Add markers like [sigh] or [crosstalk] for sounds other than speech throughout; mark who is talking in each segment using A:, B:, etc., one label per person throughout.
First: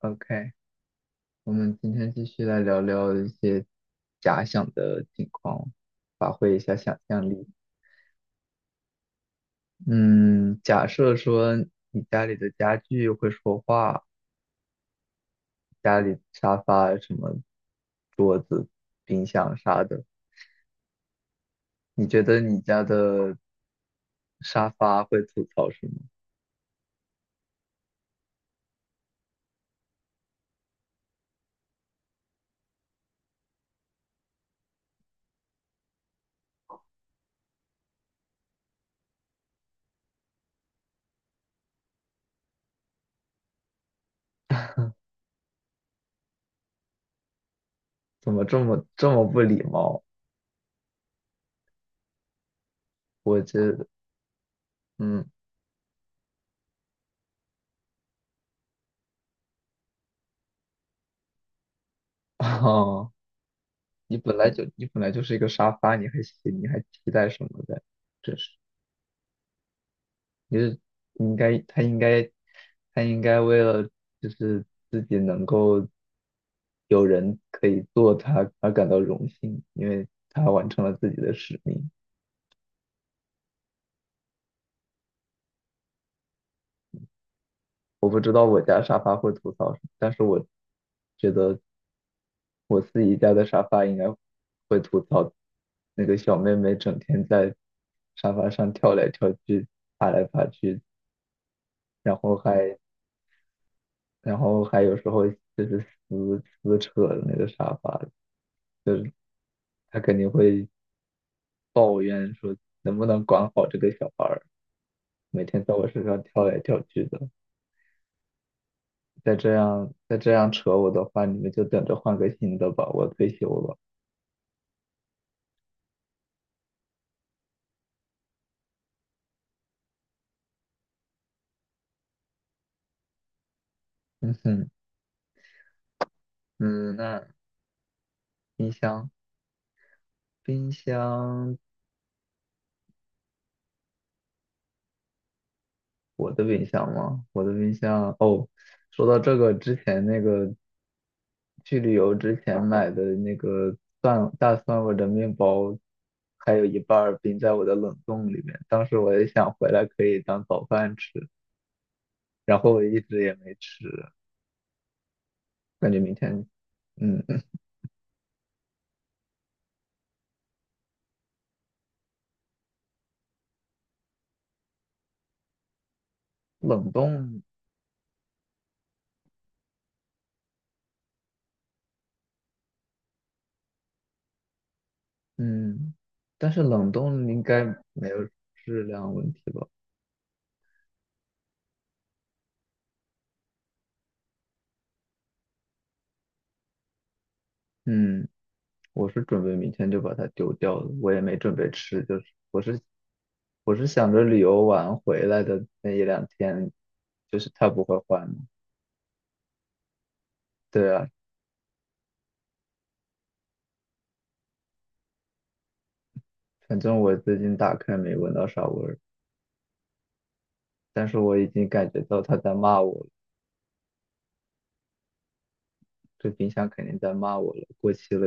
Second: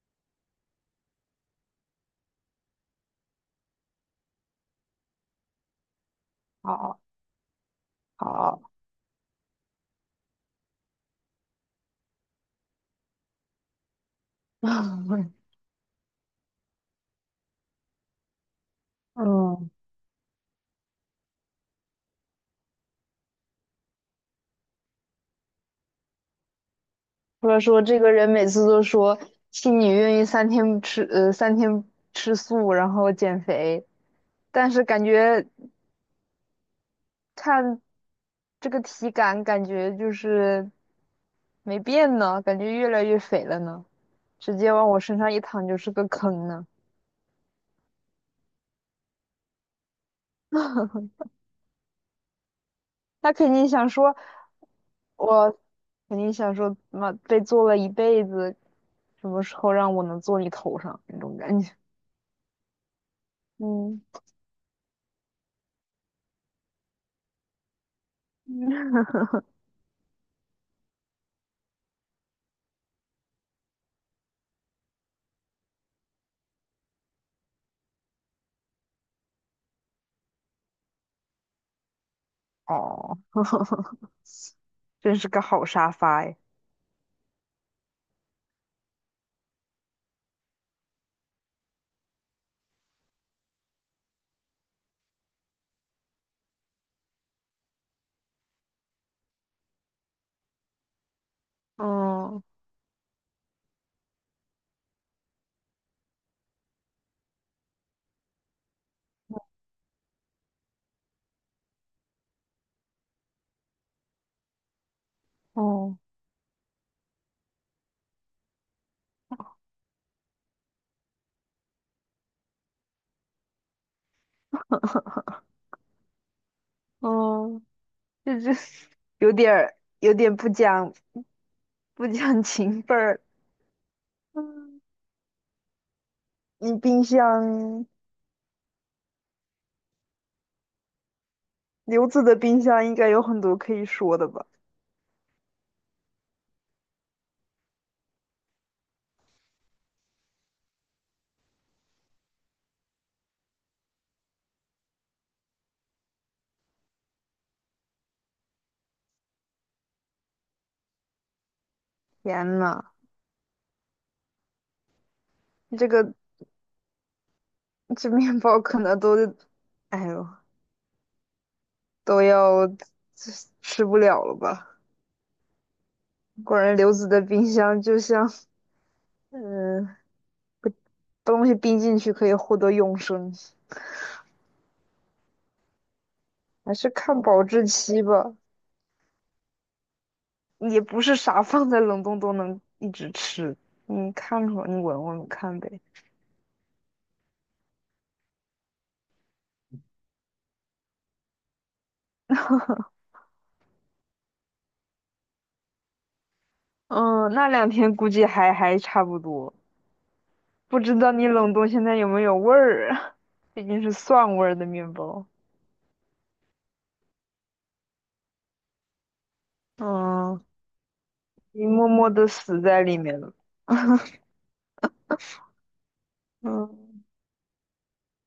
A: OK，我们今天继续来聊聊一些假想的情况，发挥一下想
B: 好
A: 象力。
B: 好，
A: 嗯，假设说你家里的家具会说话，
B: [laughs]
A: 家里沙发、什么桌子、冰箱
B: 嗯，
A: 啥的，你觉得你家的沙发会吐槽什么？
B: 或者说这个人每次都说 x i 你愿意三天吃素，然后减肥，但是感觉看这个体感，感觉就是没变呢，感觉越来越肥了呢，直接往我身上一躺就是个坑呢。
A: 怎么这么不礼貌？
B: [laughs] 他
A: 我
B: 肯定
A: 这，
B: 想说，
A: 嗯，
B: 我肯定想说，妈被做了一辈子，什么时候让我能坐你头上那种感觉。
A: [laughs] 哦，
B: [laughs] 嗯。
A: 你本来就是一个沙发，你还你还期待什么的？真是。就是应该他应该他应该为了就是自己能够有人可以做他而感到荣幸，因为他完成了自己的使命。
B: 哦，[laughs] 真是个好沙发哎。
A: 我不知道我家沙发会吐槽什么，但是我觉得我自己家的沙发应该会吐槽那个小妹妹整天在沙发上跳来跳去、爬来爬去，然后
B: 嗯。
A: 还然后还有时候就是撕扯那个沙发，就是他肯定会抱怨说能不能管好这个小孩儿，每天在我
B: 哦。
A: 身上跳来跳去的，再这样扯我的话，你们就等着换个新的吧，我退休了。
B: 哦，这 [laughs]，有点不讲情分儿。
A: 嗯
B: 嗯。你
A: 嗯，
B: 冰
A: 那
B: 箱，
A: 冰箱冰箱，
B: 刘子的冰箱应该有很多可以说的吧？
A: 我的冰箱吗？我的冰箱,说到这个之前那个去旅游之前买的那个大蒜味的面包。还有一半儿冰在我的冷冻里面，当时我也想回来可以当早饭吃，然
B: 天
A: 后
B: 呐，
A: 我一直也没吃，
B: 这
A: 感觉
B: 个
A: 明天，嗯，嗯
B: 这面包可能都，哎呦，都要吃不了了吧？果然
A: 冷
B: 刘子的
A: 冻，
B: 冰箱就像，嗯，东西冰进去可以获得永生。
A: 嗯，但是
B: 还是
A: 冷
B: 看
A: 冻
B: 保
A: 应该
B: 质期
A: 没有
B: 吧，
A: 质量问题吧？
B: 也不是啥放在冷冻都能一直吃。你看看，你闻闻看呗。
A: 嗯，我是准备明天就把它丢掉了，我也没准备吃，就是我是我是想着旅游完回来的那一两天，
B: 嗯，
A: 就
B: 那
A: 是它
B: 两
A: 不
B: 天
A: 会
B: 估
A: 坏
B: 计
A: 嘛。
B: 还差不多，不
A: 对
B: 知
A: 啊，
B: 道你冷冻现在有没有味儿啊？[laughs] 毕竟是蒜味儿的面包。
A: 反正我最近打开没闻到啥味儿，
B: 嗯，
A: 但是我已
B: 你
A: 经
B: 默
A: 感觉
B: 默
A: 到
B: 的
A: 它在
B: 死
A: 骂
B: 在
A: 我
B: 里
A: 了，
B: 面了。[laughs]
A: 这冰箱肯定
B: 嗯。
A: 在骂我了，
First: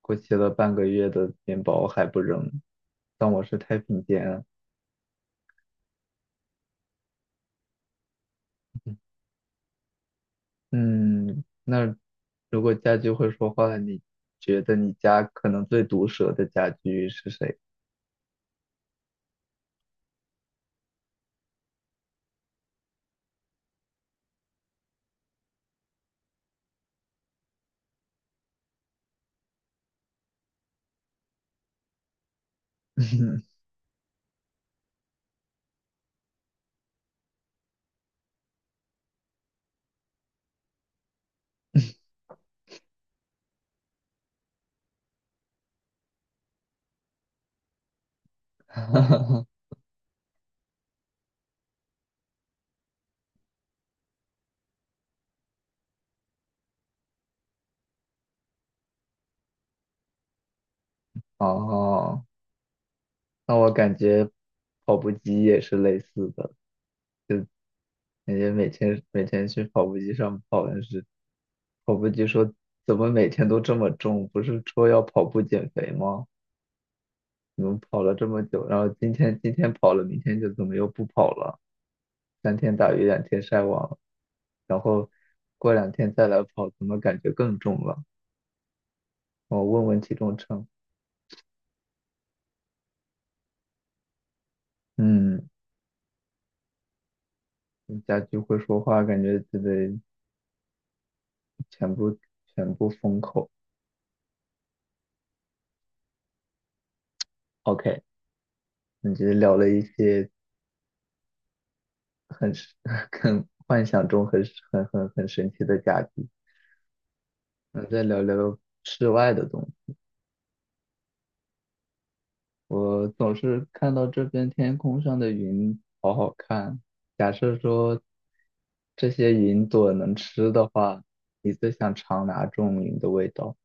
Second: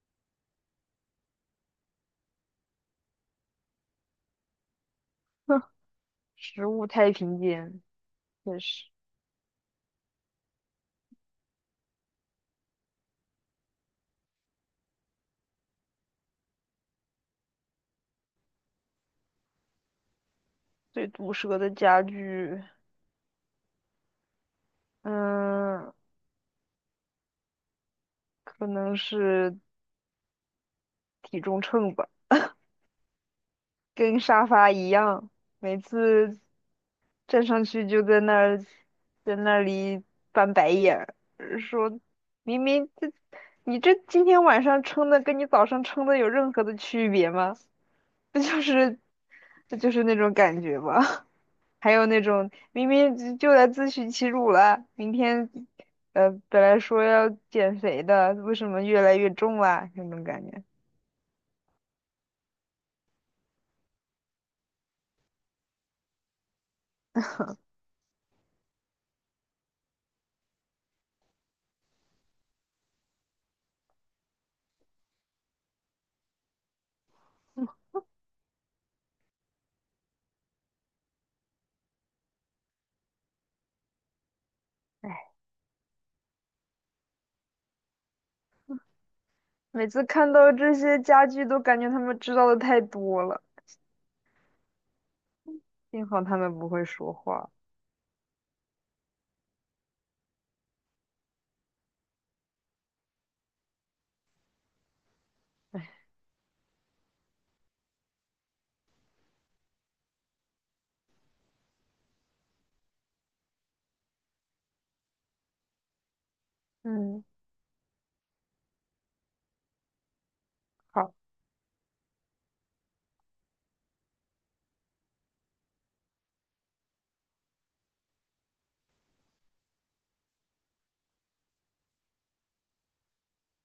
A: 过期了半个月的面包还不扔，当我是太平间啊。
B: [laughs] 食物太平间，也是
A: 嗯，那如果家具会说话，你觉得你家可能最毒舌的家具是谁？
B: 最毒舌的家具。嗯，可能是体重秤吧。
A: [laughs]
B: 跟沙发一样，每次站上去就在那儿，在那里翻白眼儿，说明明这你这今天晚上称的跟你早上称的有任何的区别吗？不就
A: 哈
B: 是
A: 哈，
B: 这就是那种感觉吗？[laughs] 还有那种明明就来自取其辱了，明天本来说要减肥的，为什么越来越重啦？那种感觉，
A: 哦，那我感觉跑步机也是类似的，感觉每天去跑步机上跑，但是跑步机说怎么每天都这么重？不是说要跑步减肥吗？怎么跑了这么久，然后今天跑了，明天就怎么又不跑了？三天打鱼两天晒网，然后过两天再来跑，怎么感觉更重了？我
B: 每
A: 问问
B: 次
A: 体
B: 看
A: 重
B: 到
A: 秤，
B: 这些家具都感觉他们知道的太多了。
A: 嗯，
B: 幸好他们不会说话。
A: 家居会说话，感觉自己全部全部封口。OK,你这聊了一些很神 [laughs] 很幻想中很很神奇的家居，
B: 嗯。
A: 那再聊聊室外的东西。
B: 好。
A: 我总是看到这边天空上的云好好看。假设说这些云朵能吃的话，你最想尝哪种云的味道？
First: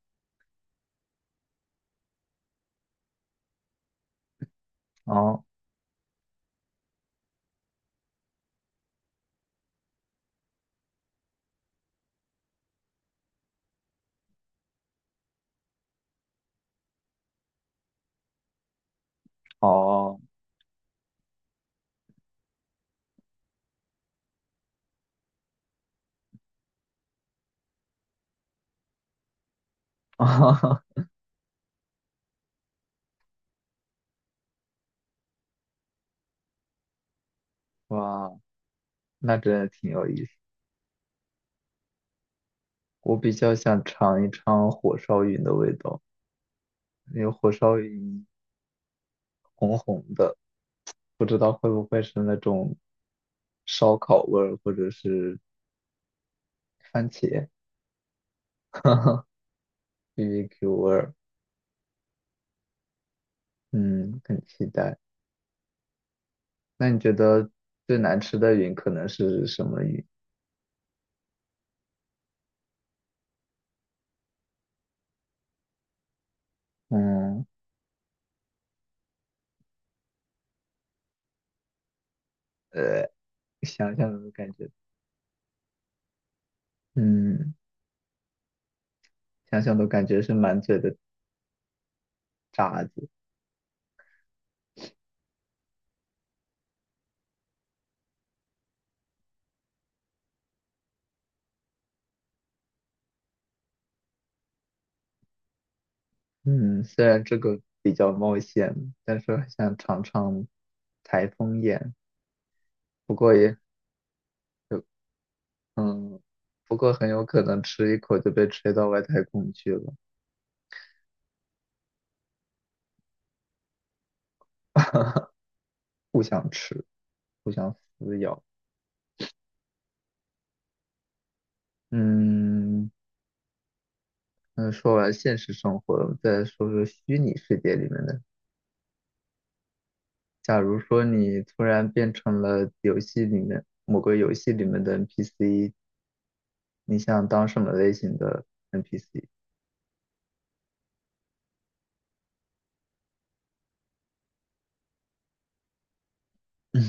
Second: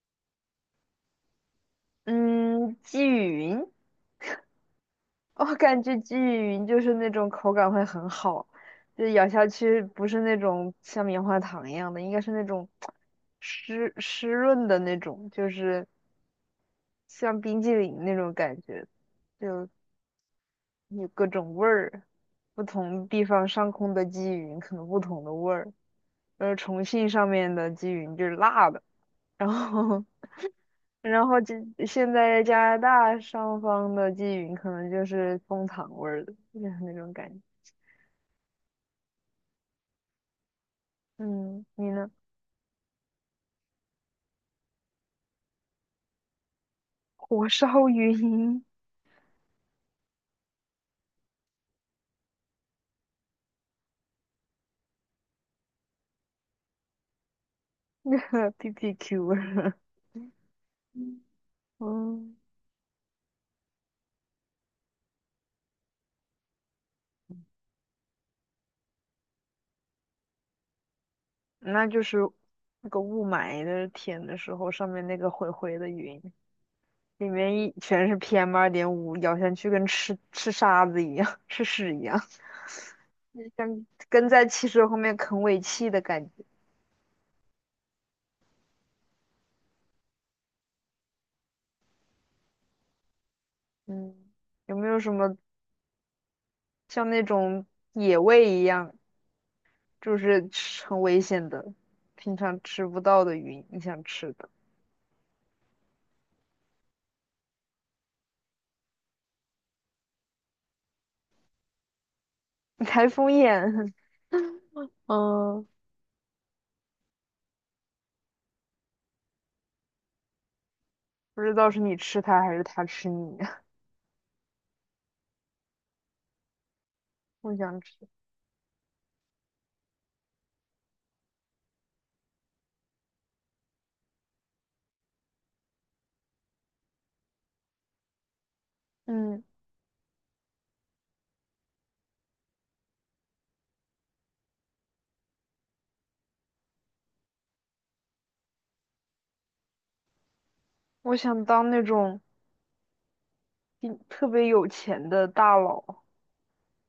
B: 嗯，鲫鱼云。
A: 哦
B: 我感觉鲫鱼云就是那种口感会很好，就咬下去不是那种像棉花糖一样的，应该是那种湿湿润的那种，就是像冰激凌那种感觉，就
A: 哦，
B: 有各种味儿，不同地方上空的鲫鱼云可能不同的味儿，重庆上面的鲫鱼云就是辣的，然后
A: [laughs]
B: 然后现在加拿大上方的鲫云可能就是枫糖味儿的，就是那种感觉。
A: 哇，那真的挺有意思。
B: 嗯，你呢？
A: 我比较想尝一尝火烧云的味道，因为
B: 火
A: 火烧
B: 烧
A: 云
B: 云
A: 红红的，不知道会不会是那种烧烤味儿，或者是番茄 [laughs] 哈
B: ，PPQ [laughs]
A: 哈
B: 味儿。
A: BBQ [laughs] 味
B: [laughs]
A: 儿。
B: 嗯，
A: 嗯，很期待。那你觉得最难吃的云可能是什么云？
B: 那就是那个雾霾的天的时候，上面那个灰灰的云，里
A: 嗯，
B: 面一全是 PM2.5，咬下去跟吃沙子一样，[laughs] 吃屎一样，
A: 呃，
B: 像
A: 想想
B: 跟
A: 都
B: 在
A: 感觉，
B: 汽车后面啃尾气的感觉。
A: 嗯，想想都感觉是满嘴的渣子。
B: 嗯，有没有什么像那种野味一样？就是吃很危险的，平常吃不到的鱼，你想吃的。
A: 嗯，虽然这个比较冒险，但是很想尝尝台风眼。
B: 台
A: 不
B: 风
A: 过也
B: 眼。[laughs]
A: 有，
B: 嗯，
A: 嗯，不过很有可能吃一口就被吹到外太空去了。
B: 不知道是你吃它还是它吃你。[laughs]
A: [laughs] 不想吃，不
B: 我
A: 想
B: 想吃。
A: 撕咬。嗯，那说完现实生活，我们再说说虚拟世界里面的。
B: 嗯，
A: 假如说你突然变成了游戏里面的 NPC,你想当什么类型的 NPC?
B: 我想当那种一特别有钱的大佬，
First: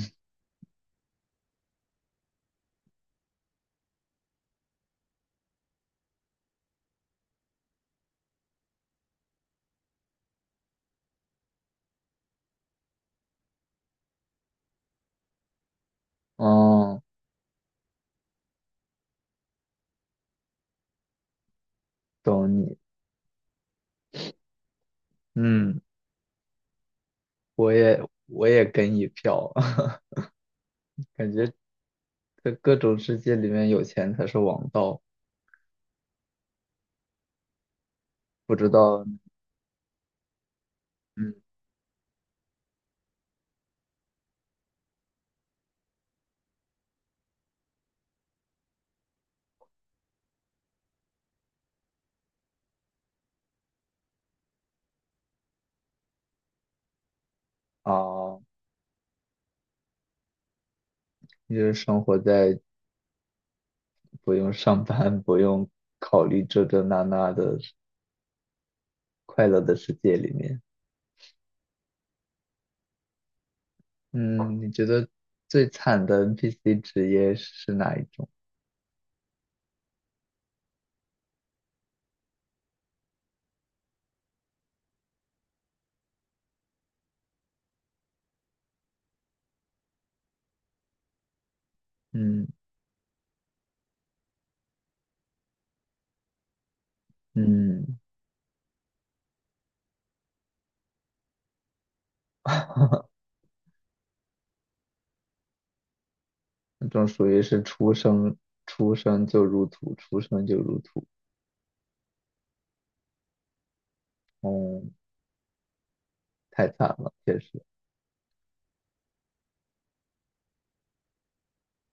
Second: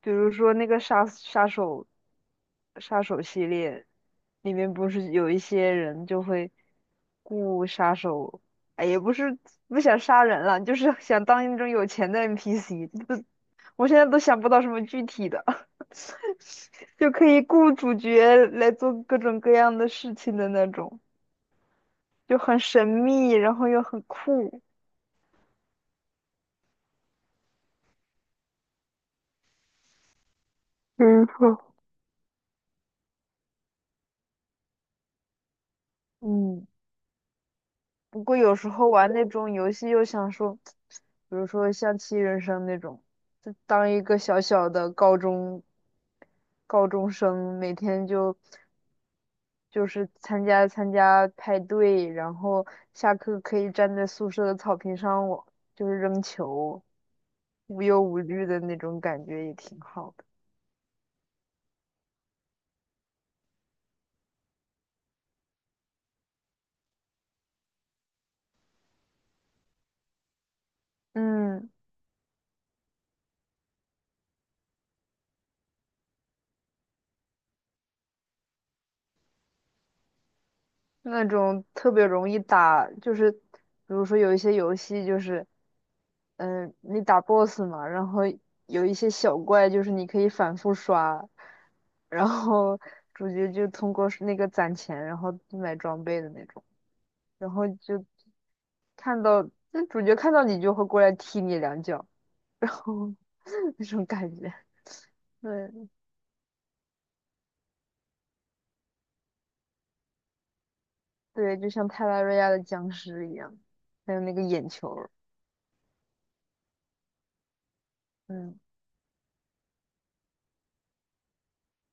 B: 比如说那个杀手，杀手系列里面不是有一些人就会雇杀手，哎，也不是不想杀人了，就是想当那种有钱的 NPC。不，[laughs] 我现在都想不到什么具体的。
A: [laughs] 哦，
B: 就可以雇主角来做各种各样的事情的那种，就
A: 懂
B: 很
A: 你。
B: 神秘，然后又很酷。
A: 嗯，我也我也跟一票，[laughs]
B: 没
A: 感觉
B: 错。
A: 在各种世界里面有钱才是王道。
B: 嗯，不过有
A: 不知
B: 时候
A: 道，
B: 玩那种游戏又想说，
A: 嗯
B: 比如说像《七人生》那种，就当一个小小的高中生，每天就就是参加派对，然后下课可以站在宿舍的草坪上，我就是扔球，无忧无
A: 啊，
B: 虑的那种感觉也挺好。的。
A: 就是生活在不用上班、不用考虑这那的快乐的世界里面。
B: 嗯，
A: 嗯，你觉得最惨的 NPC 职业是哪一种？
B: 那种特别容易打，就是比如说有一些游戏就是，嗯、你打 BOSS 嘛，然后有一些小怪就是你可以反复刷，然
A: 嗯
B: 后主角就通过是那个攒钱，然后买装备的那种，然后
A: 嗯，
B: 就看到那主角看到你就会过来踢你两脚，然
A: [laughs]
B: 后 [laughs] 那种感觉，对，
A: 那种属于是出生就入土，出生就入土，
B: 对，就像泰拉瑞亚的僵尸一样，还有那个眼
A: 嗯，
B: 球。
A: 太惨了，确实。
B: 嗯。